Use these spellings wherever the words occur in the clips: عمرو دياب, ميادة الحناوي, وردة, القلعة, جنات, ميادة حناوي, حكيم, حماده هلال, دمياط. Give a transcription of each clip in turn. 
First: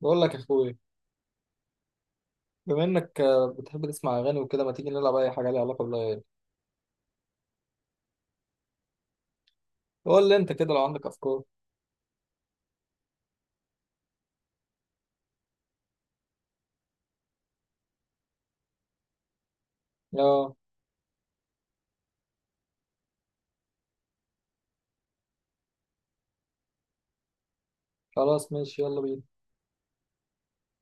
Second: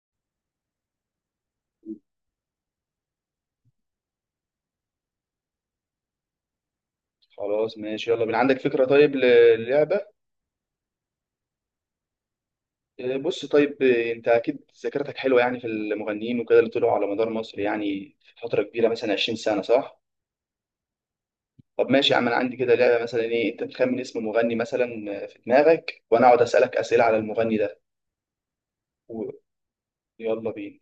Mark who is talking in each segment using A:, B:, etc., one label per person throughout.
A: بقول لك يا اخويا، بما انك بتحب تسمع اغاني وكده. ما تيجي نلعب اي حاجه ليها علاقه بالاغاني؟
B: خلاص ماشي يلا بينا. عندك فكرة طيب للعبة؟
A: قول لي انت كده لو عندك افكار.
B: بص طيب، انت اكيد ذاكرتك حلوة يعني في المغنيين وكده اللي طلعوا على مدار مصر، يعني في فترة كبيرة مثلا 20 سنة صح؟
A: اه،
B: طب ماشي يا عم، انا عندي كده لعبة، مثلا ايه، انت تخمن اسم مغني مثلا في دماغك، وانا اقعد اسألك اسئلة على المغني ده.
A: خلاص ماشي، يلا بينا.
B: و- يلا بينا.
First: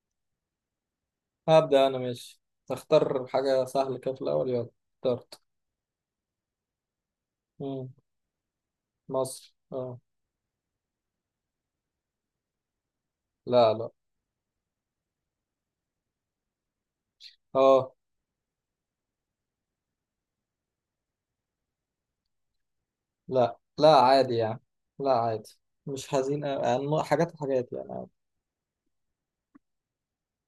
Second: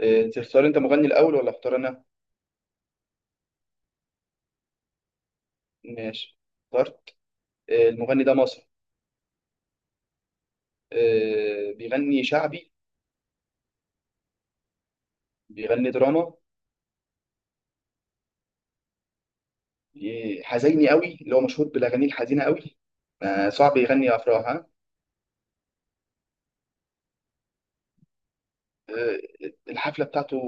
B: تختار انت مغني الاول ولا اختار
A: هبدا انا،
B: انا؟
A: ماشي. اختار حاجه سهله كده في الاول، يلا. اخترت.
B: ماشي، اخترت.
A: مم.
B: المغني ده مصري.
A: مصر، اه.
B: بيغني شعبي؟
A: لا، لا.
B: بيغني دراما؟
A: اه.
B: حزيني قوي اللي هو مشهور بالاغاني الحزينه قوي.
A: لا،
B: صعب
A: لا،
B: يغني
A: عادي
B: افراح،
A: يعني. لا، عادي. مش حزين أوي. يعني حاجات وحاجات يعني.
B: الحفله بتاعته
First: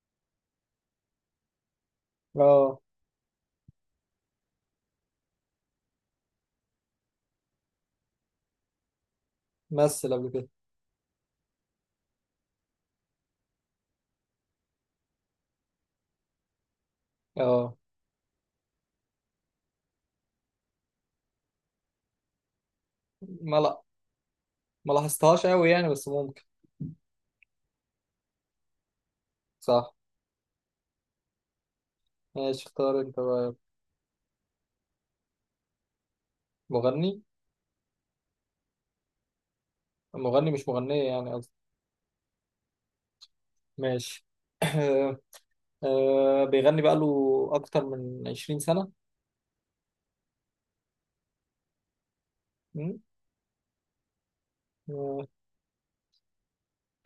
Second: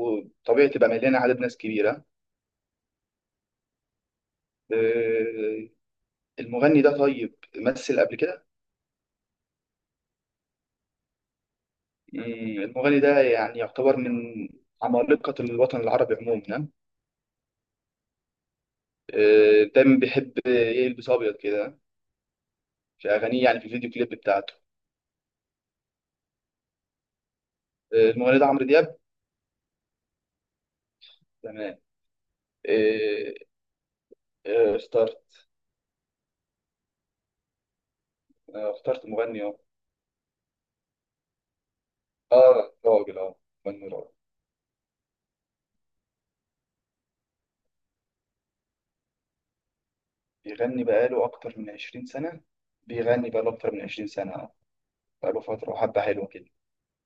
B: طبيعي تبقى مليانه عدد ناس كبيره.
A: اه.
B: آه، المغني ده طيب مثل قبل كده؟
A: مثل قبل كده.
B: مم، المغني ده يعني يعتبر من عمالقه الوطن العربي عموما.
A: اه.
B: دايما بيحب يلبس ابيض كده في اغانيه،
A: ما،
B: يعني في
A: لا.
B: الفيديو كليب بتاعته.
A: ما لاحظتهاش قوي يعني، بس ممكن.
B: المغني ده عمرو دياب.
A: صح.
B: تمام.
A: ماشي، اختار انت
B: آه،
A: بقى.
B: اخترت.
A: مغني.
B: اخترت مغني، اه.
A: مغني، مش مغنية يعني.
B: راجل، اه، مغني راجل.
A: ماشي آه، بيغني بقاله أكتر من 20 سنة.
B: بيغني بقاله أكتر من 20 سنة.
A: مم.
B: بيغني بقاله أكتر من 20 سنة.
A: آه،
B: بقاله فترة وحبة حلوة كده.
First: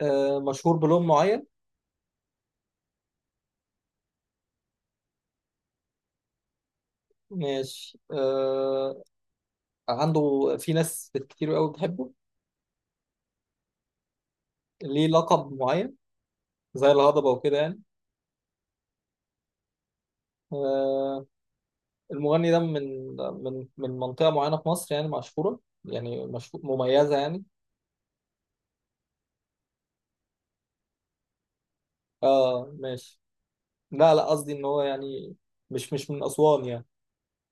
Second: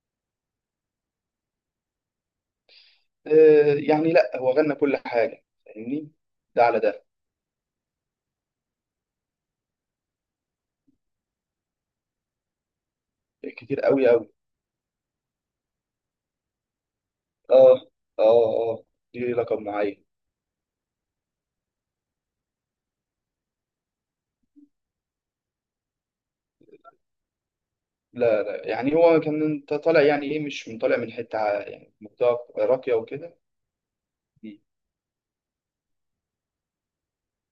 A: مشهور بلون معين.
B: آه يعني لأ، هو غنى كل حاجة فاهمني، ده على ده.
A: ماشي. عنده في ناس كتير قوي بتحبه.
B: كتير أوي أوي.
A: ليه لقب معين زي الهضبة وكده يعني؟
B: آه آه آه دي لقب معين.
A: آه، المغني ده من منطقة معينة في مصر، يعني مشهورة. يعني مشهور، مميزة يعني.
B: لا لا، يعني هو كان، انت طالع يعني إيه، مش من، طالع من حتة يعني منطقة
A: اه،
B: راقية
A: ماشي.
B: وكده.
A: لا، لا، قصدي
B: م.
A: ان هو يعني. مش من أسوان يعني.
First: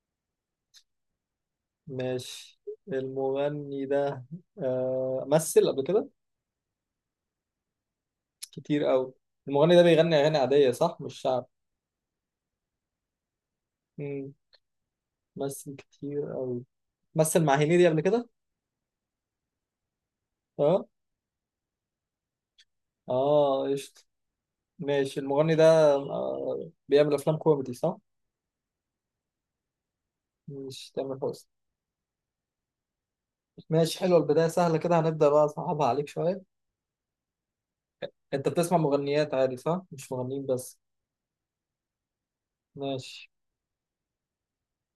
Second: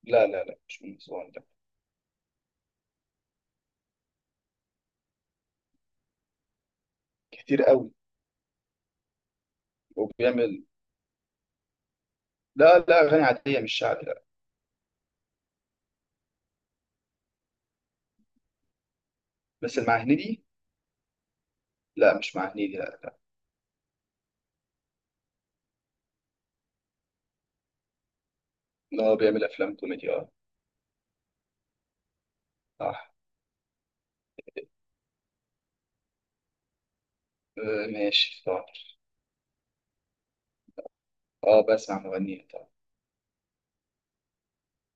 B: لا لا لا، مش من أسوان ده.
A: ماشي. المغني ده. مثل قبل كده.
B: كتير أوي.
A: كتير قوي. المغني ده بيغني اغاني
B: وبيعمل،
A: عاديه، صح؟ مش شعب؟
B: لا لا، أغاني عادية مش شعبي، لا.
A: امم مثل كتير قوي. مثل مع هنيدي قبل كده.
B: بس اللي مع هنيدي،
A: اه.
B: لا مش مع هنيدي لا.
A: اه، قشطة. ماشي، المغني ده. بيعمل افلام كوميدي، صح؟
B: لا بيعمل أفلام كوميدي آه،
A: مش تامر حسني؟
B: صح.
A: ماشي، حلوه. البدايه سهله كده، هنبدا بقى اصعبها عليك شويه.
B: ماشي
A: انت
B: طبعا.
A: بتسمع مغنيات عادي، صح؟ مش مغنيين بس.
B: اه، بسمع مغنية طبعا.
A: ماشي.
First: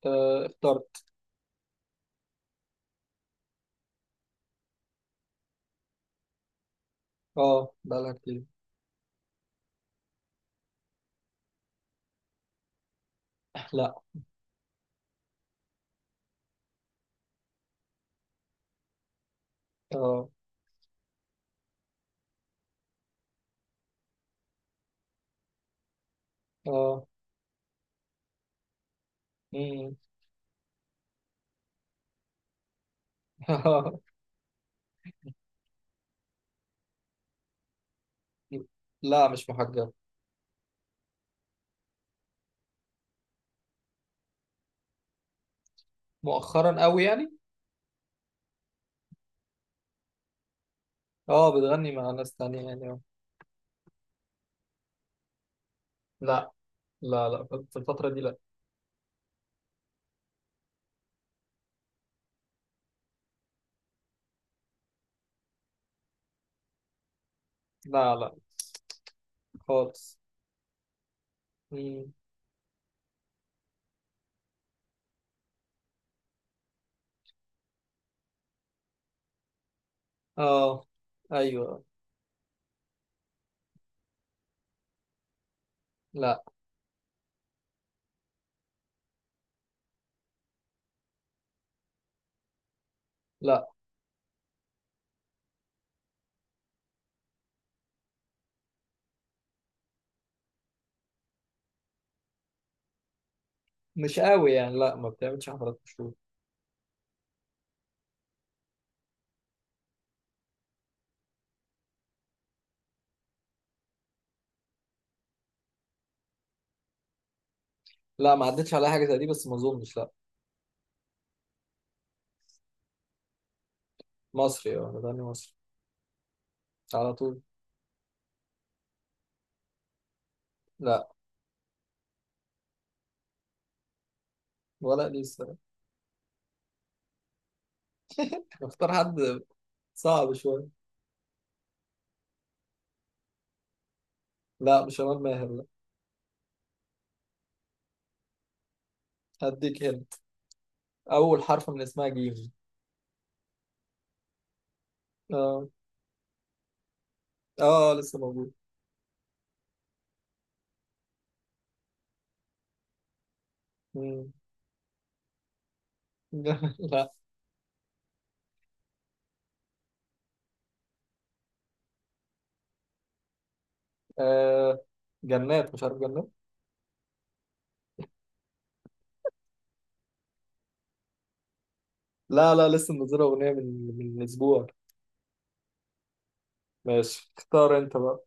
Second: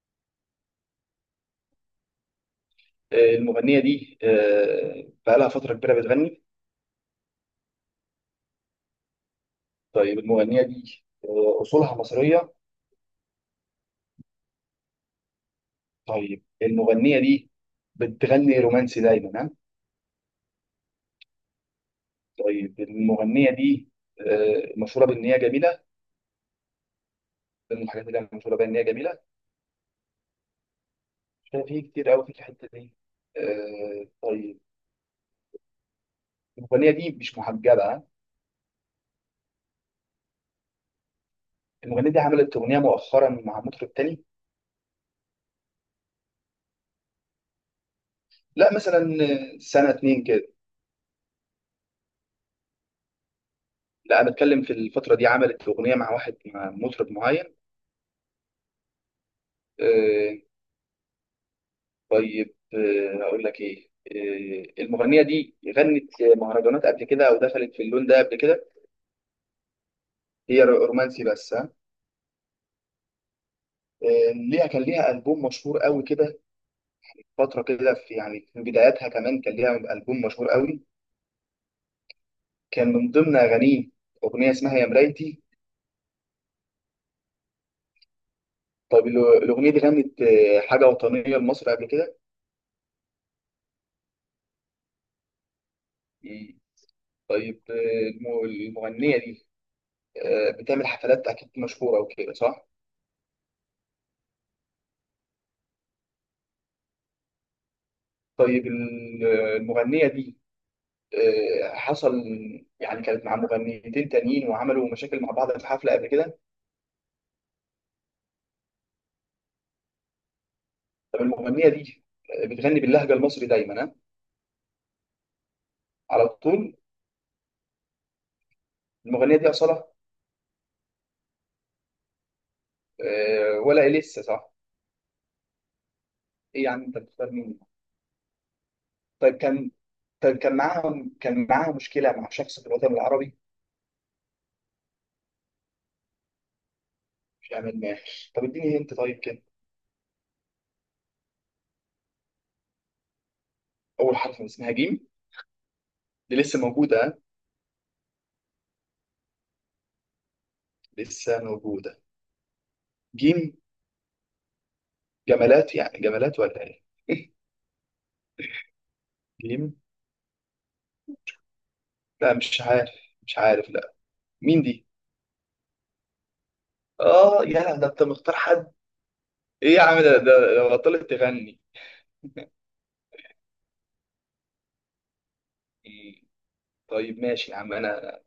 A: اخترت.
B: المغنية دي، بقالها فترة كبيرة بتغني.
A: اه، بقالها كتير.
B: طيب المغنية دي أصولها مصرية؟
A: لا.
B: طيب المغنية دي بتغني رومانسي دايما، ها؟
A: اه.
B: طيب المغنية دي مشهورة بإن هي جميلة.
A: اه.
B: ده من الحاجات اللي هي مشهورة بإن هي جميلة.
A: امم.
B: شايف في كتير قوي في الحتة دي. طيب، المغنية دي مش محجبة، ها؟
A: لا، مش محجبه.
B: المغنية دي عملت أغنية مؤخرا مع مطرب تاني.
A: مؤخرا قوي يعني؟
B: لا مثلا، سنة اتنين كده.
A: اه، بتغني مع ناس تانية يعني؟
B: لا انا بتكلم في الفتره دي، عملت اغنيه مع واحد،
A: لا،
B: مع مطرب
A: لا، لا.
B: معين.
A: في الفترة دي، لا.
B: آه، اقول لك ايه، المغنيه دي غنت مهرجانات قبل كده، او دخلت في اللون
A: لا،
B: ده
A: لا.
B: قبل كده؟
A: خالص.
B: هي رومانسي بس، ها؟
A: مم.
B: ليها، كان ليها البوم مشهور قوي كده، فتره كده، في يعني في بداياتها كمان كان ليها البوم مشهور
A: اه.
B: قوي.
A: ايوه.
B: كان من ضمن اغانيه اغنيه اسمها يا مرايتي.
A: لا.
B: طيب الاغنيه دي غنت حاجه وطنيه لمصر قبل كده؟
A: لا.
B: طيب المغنيه دي بتعمل حفلات اكيد مشهوره وكده، صح؟
A: مش قوي يعني، لا، ما بتعملش حفلات مشهورة.
B: طيب المغنيه دي حصل يعني، كانت مع مغنيتين تانيين وعملوا مشاكل مع بعض في حفله قبل كده؟
A: لا، ما عدتش على حاجة زي دي، بس ما اظنش، لا.
B: طب المغنيه دي بتغني باللهجه المصري دايما، ها؟
A: مصري، اه، انا بغني مصري.
B: على طول؟
A: على طول.
B: المغنيه دي اصلا،
A: لا.
B: ولا إيه، لسه صح؟
A: ولا لسه.
B: ايه يعني، انت بتختار مين؟
A: نختار
B: طيب
A: حد.
B: كان،
A: صعب
B: طيب كان
A: شوية.
B: معاها، كان معاها مشكله مع شخص في الوطن العربي؟
A: لا، مش شمال ماهر، لا.
B: مش عامل ما، طب اديني انت طيب كده.
A: هديك هنت. أول حرف من اسمها جيم.
B: اول حرف من اسمها جيم.
A: اه.
B: دي لسه موجوده ها؟
A: اه، لسه موجود.
B: لسه موجوده. جيم.
A: مم.
B: جمالات، يعني جمالات ولا ايه؟
A: لا.
B: جيم، لا مش عارف، مش عارف لا. مين
A: آه.
B: دي؟
A: جنات؟ مش عارف، جنات.
B: اه يا ده، انت مختار حد، ايه يا عم ده؟ ده لو بطلت تغني.
A: لا، لا، لسه منزلة أغنية من أسبوع.
B: إيه، طيب
A: ماشي،
B: ماشي يا عم،
A: اختار انت
B: انا
A: بقى.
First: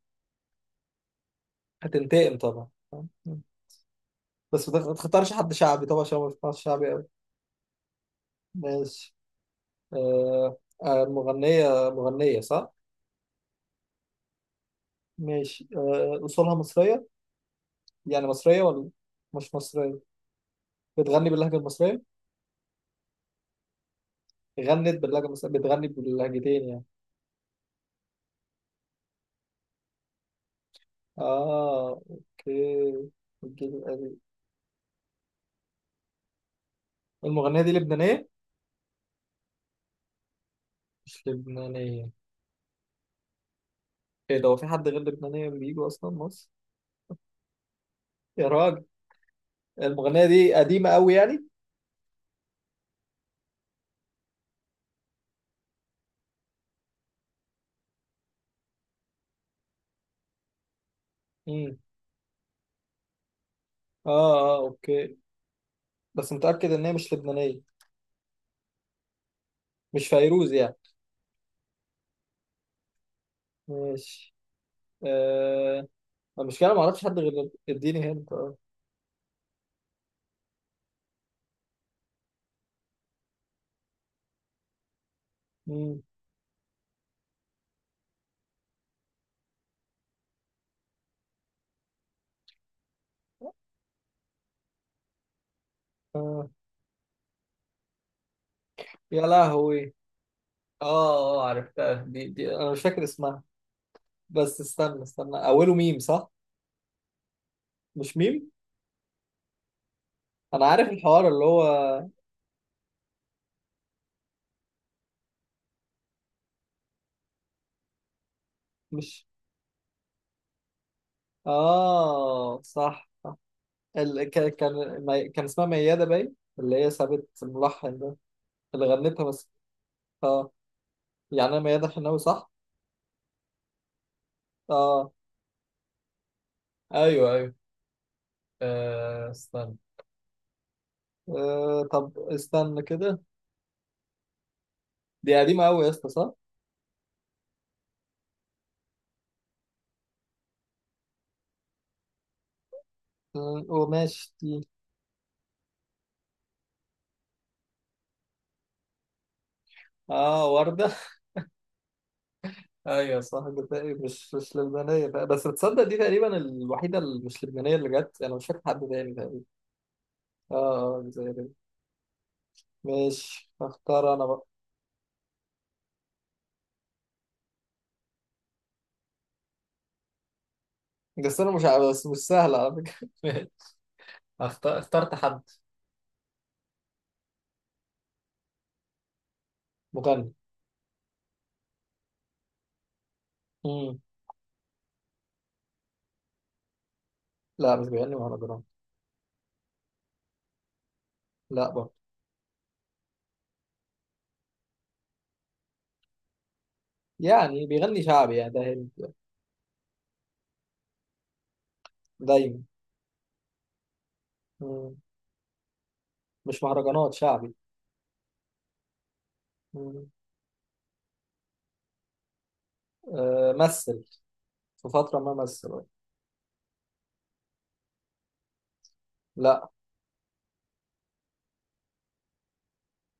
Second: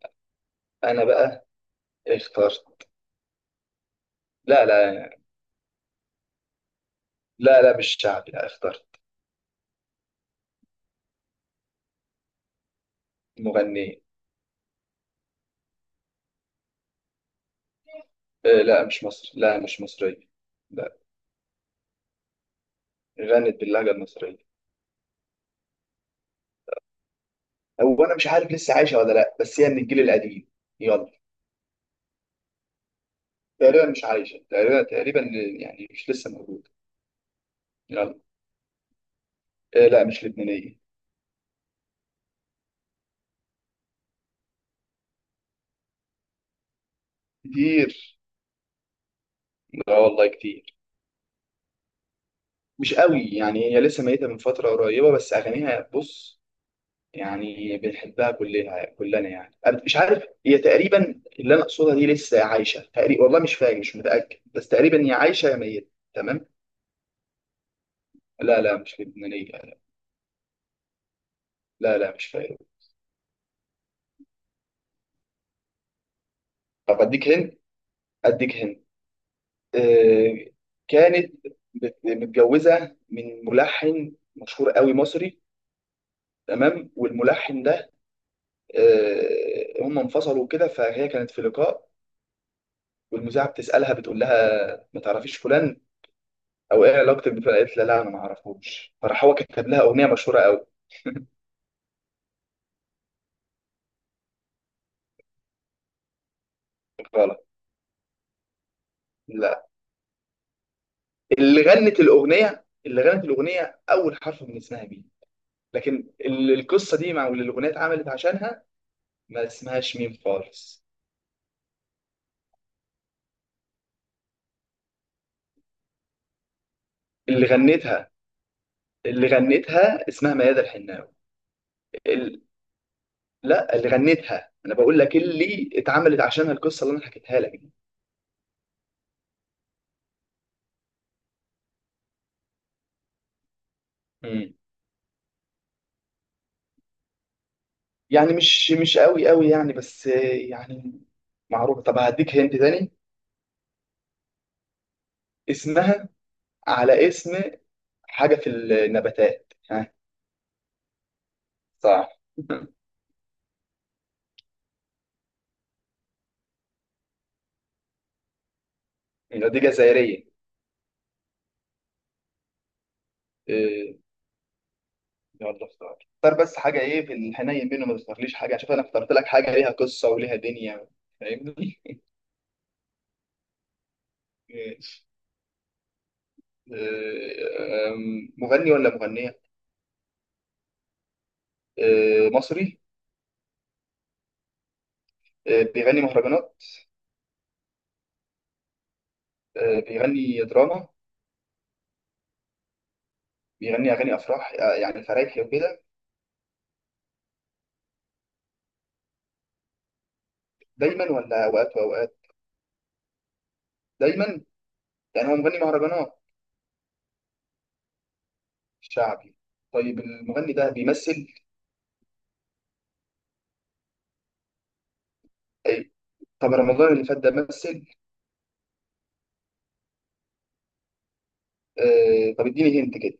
B: انا بقى
A: هتنتقم طبعا.
B: اخترت. لا
A: بس ما
B: لا.
A: تختارش حد شعبي طبعا، عشان ما بسمعش شعبي قوي.
B: لا لا مش شعبي لا، اخترت.
A: ماشي. آه مغنية صح؟
B: مغنية.
A: ماشي. أصولها مصرية؟ يعني مصرية،
B: لا
A: ولا؟
B: مش مصر
A: مش
B: لا، مش
A: مصرية؟
B: مصرية. لا.
A: بتغني باللهجة المصرية؟
B: غنت باللهجة المصرية.
A: غنت باللهجة المصرية؟ بتغني باللهجتين يعني؟
B: هو انا مش عارف لسه عايشة ولا لا، بس هي من الجيل القديم. يلا،
A: أوكي. الجيل
B: تقريبا مش
A: القديم.
B: عايشة، تقريبا، تقريبا، يعني مش لسه موجودة.
A: المغنية دي
B: يلا.
A: لبنانية؟
B: لا مش لبنانية.
A: مش لبنانية. إيه ده؟ هو في حد غير لبنانية بيجوا أصلا مصر؟
B: كتير.
A: يا راجل.
B: اه
A: المغنية
B: والله
A: دي
B: كتير.
A: قديمة قوي يعني؟
B: مش قوي يعني، هي لسه ميتة من فترة قريبة بس أغانيها بص، يعني بنحبها كلنا كلنا، يعني أنا مش عارف، هي تقريبا اللي أنا
A: مم.
B: أقصدها دي لسه عايشة تقريبا، والله مش فاكر، مش متأكد،
A: اه، اه،
B: بس تقريبا هي
A: اوكي.
B: عايشة يا ميتة.
A: بس
B: تمام.
A: متأكد ان هي مش لبنانية؟
B: لا لا مش لبنانية لا.
A: مش فيروز يعني؟
B: لا لا، مش فاكر.
A: ماشي. آه المشكلة ما
B: طب
A: اعرفش حد،
B: أديك
A: غير
B: هند،
A: اديني هنت،
B: أديك
A: اه.
B: هند. آه، كانت متجوزة من ملحن مشهور قوي مصري.
A: مم.
B: تمام. والملحن ده هم انفصلوا كده، فهي كانت في لقاء والمذيعه بتسالها، بتقول لها ما تعرفيش فلان
A: آه.
B: او ايه علاقتك بفلان؟ قالت لها لا انا ما اعرفوش. فراح
A: يا
B: هو كتب لها
A: لهوي.
B: اغنيه مشهوره قوي.
A: اه، اه، عرفتها. دي انا مش فاكر اسمها. بس استنى استنى، اوله ميم، صح؟
B: غلط.
A: مش ميم؟
B: لا،
A: انا عارف الحوار اللي
B: اللي
A: هو.
B: غنت الاغنيه اللي غنت الاغنيه اول حرف من اسمها مين، لكن القصه دي مع، واللي الاغنيه اتعملت عشانها
A: مش.
B: ما اسمهاش ميم خالص.
A: اه، صح. ال... ك... كان مي... كان اسمها ميادة باين، اللي هي سابت
B: اللي
A: الملحن
B: غنتها،
A: ده. اللي غنتها
B: اللي
A: بس.
B: غنتها اسمها
A: اه.
B: ميادة الحناوي.
A: يعني انا، ميادة حناوي،
B: ال...
A: صح؟
B: لا، اللي غنتها، انا بقول
A: اه،
B: لك اللي اتعملت عشانها القصه اللي انا
A: ايوه،
B: حكيتها
A: ايوه.
B: لك
A: استنى. طب استنى كده.
B: دي.
A: دي قديمة أوي يا اسطى، صح؟
B: يعني مش مش قوي قوي يعني، بس يعني معروف. طب هديك هنت تاني.
A: وماشي دي.
B: اسمها على اسم حاجة في النباتات، ها؟
A: اه، وردة
B: صح.
A: ايوه، صح، جزائري، مش لبنانية بقى. بس بتصدق، دي تقريبا الوحيدة اللي مش لبنانية اللي جت، أنا مش فاكر حد تاني تقريبا.
B: دي جزائرية.
A: اه. اه، جزائري. ماشي،
B: إيه،
A: هختار أنا بقى.
B: يلا اختار، اختار بس حاجة، ايه في الحنين منه، ما تختارليش حاجة، شوف انا اخترت لك حاجة ليها قصة وليها دنيا،
A: بس أنا مش
B: فاهمني.
A: عارف، بس مش سهلة على فكرة ماشي. هختار.
B: ماشي.
A: اخترت حد.
B: إيه، أم، مغني ولا مغنية؟
A: مغني.
B: مصري؟
A: مم.
B: بيغني مهرجانات؟
A: لا، مش بيغني مهرجانات.
B: بيغني دراما؟
A: لا برضه.
B: بيغني اغاني افراح، يعني فرايحي وكده؟
A: يعني بيغني شعبي يعني؟ ده هند.
B: دايما ولا اوقات واوقات؟
A: دايما.
B: دايما.
A: مم.
B: يعني هو مغني مهرجانات.
A: مش مهرجانات، شعبي.
B: شعبي. طيب المغني ده بيمثل؟
A: مثل. في فترة ما مثل، آه.
B: أي. طب رمضان اللي فات ده مثل؟
A: لا.
B: آه طب اديني هنت كده.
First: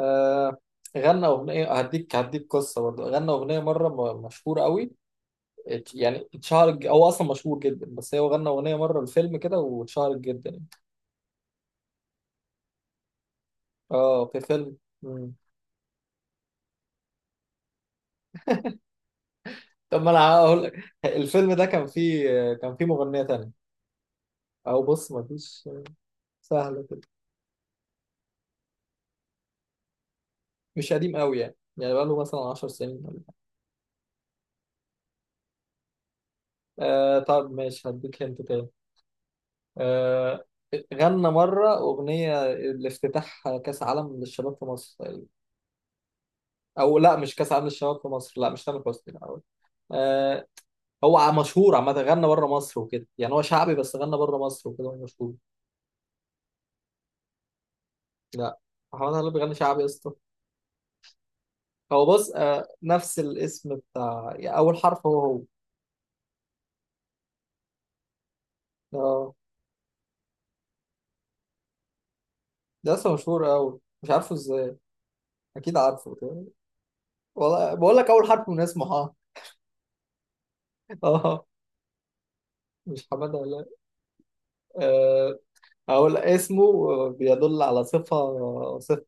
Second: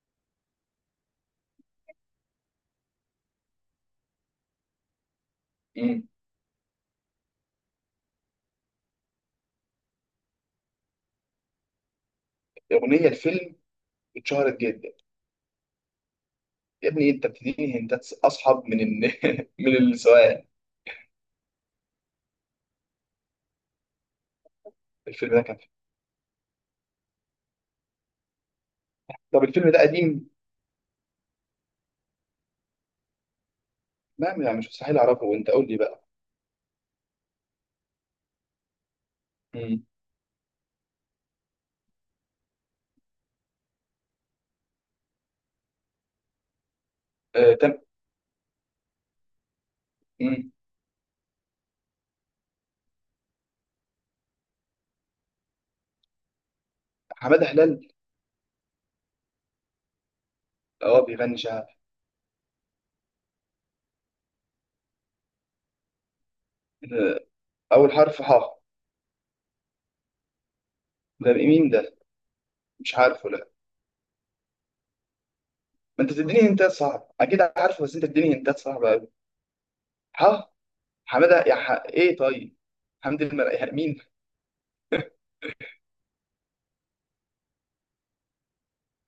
A: آه، غنى أغنية. هديك قصة. برضه غنى أغنية مرة مشهور قوي.
B: مم.
A: يعني اتشهر. هو أصلا مشهور جدا، بس هو غنى أغنية مرة الفيلم كده واتشهرت جدا يعني.
B: اغنيه الفيلم
A: اه، في
B: اتشهرت
A: فيلم.
B: جدا.
A: مم.
B: يا ابني انت بتديني هنتات اصعب من من
A: طب ما أنا
B: السؤال.
A: هقول لك. الفيلم ده كان فيه. كان فيه مغنية تانية. أو بص،
B: الفيلم ده كان
A: مفيش.
B: فيه.
A: سهلة كده.
B: طب الفيلم ده قديم؟
A: مش قديم قوي يعني بقاله مثلا 10 سنين ولا حاجة.
B: ما يعني مش مستحيل اعرفه، وانت قول لي بقى.
A: طب ماشي، هديك هنت تاني.
B: مم.
A: آه، غنى مرة أغنية لافتتاح كأس عالم للشباب في مصر. أو لا، مش كأس
B: آه
A: عالم
B: تم.
A: للشباب في مصر، لا، مش تامر حسني، لا هو. آه،
B: مم.
A: هو مشهور عامة. غنى بره مصر وكده، يعني هو شعبي، بس غنى بره مصر وكده هو مشهور.
B: حماده هلال؟
A: لا. محمد هلال بيغني شعبي يا اسطى.
B: اه بيغني شعبي.
A: هو بص. نفس الاسم بتاع يعني، أول حرف هو.
B: آه، اول حرف ح.
A: اه،
B: ده مين ده؟
A: ده
B: مش
A: اسم
B: عارفه لا.
A: مشهور أوي، مش عارفه ازاي. أكيد
B: ما انت
A: عارفه
B: بتديني
A: كده.
B: هنتات صعب، اكيد
A: والله
B: عارفه، بس
A: بقول
B: انت
A: لك، أول
B: بتديني
A: حرف
B: هنتات
A: من اسمه،
B: صعبه قوي.
A: اه.
B: ها. حماده،
A: آه،
B: يا ايه طيب،
A: مش
B: حمد
A: حمادة.
B: يعني مين؟
A: هلال. أقول اسمه بيدل على صفة، صفة.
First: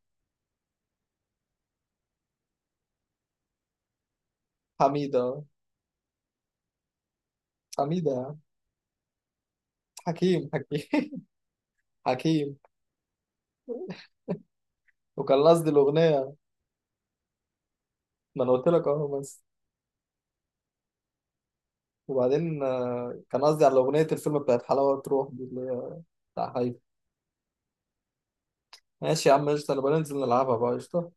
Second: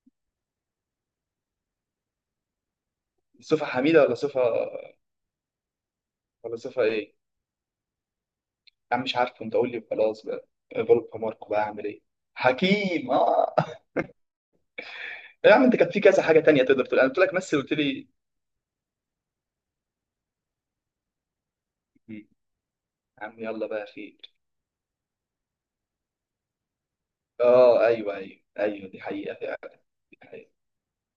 B: صفه حميده ولا صفه،
A: حميدة.
B: ولا صفه ايه؟
A: حميدة.
B: يا عم مش عارفه، انت قول لي خلاص بقى.
A: حكيم، حكيم.
B: غلب حماركم بقى اعمل ايه؟
A: حكيم.
B: حكيم، اه.
A: وكان
B: يا عم
A: قصدي
B: انت كان في كذا
A: الأغنية.
B: حاجه تانية تقدر تقول، انا قلت لك مثل قلت لي.
A: ما أنا قلت لك أهو، بس.
B: يا
A: وبعدين،
B: عم
A: كان قصدي
B: يلا
A: على
B: بقى،
A: أغنية
B: خير.
A: الفيلم بتاعت حلاوة تروح، دي اللي هي. بتاع حي.
B: اه ايوه ايوه ايوه، دي
A: ماشي يا
B: حقيقه
A: عم، قشطة. أنا
B: فعلا،
A: بننزل
B: دي حقيقه.
A: نلعبها بقى، قشطة.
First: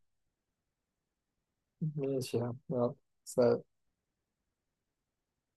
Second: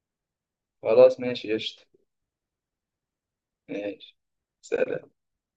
B: خلاص ماشي قشطه.
A: ماشي يا عم، يلا. سلام.
B: ماشي. سلام.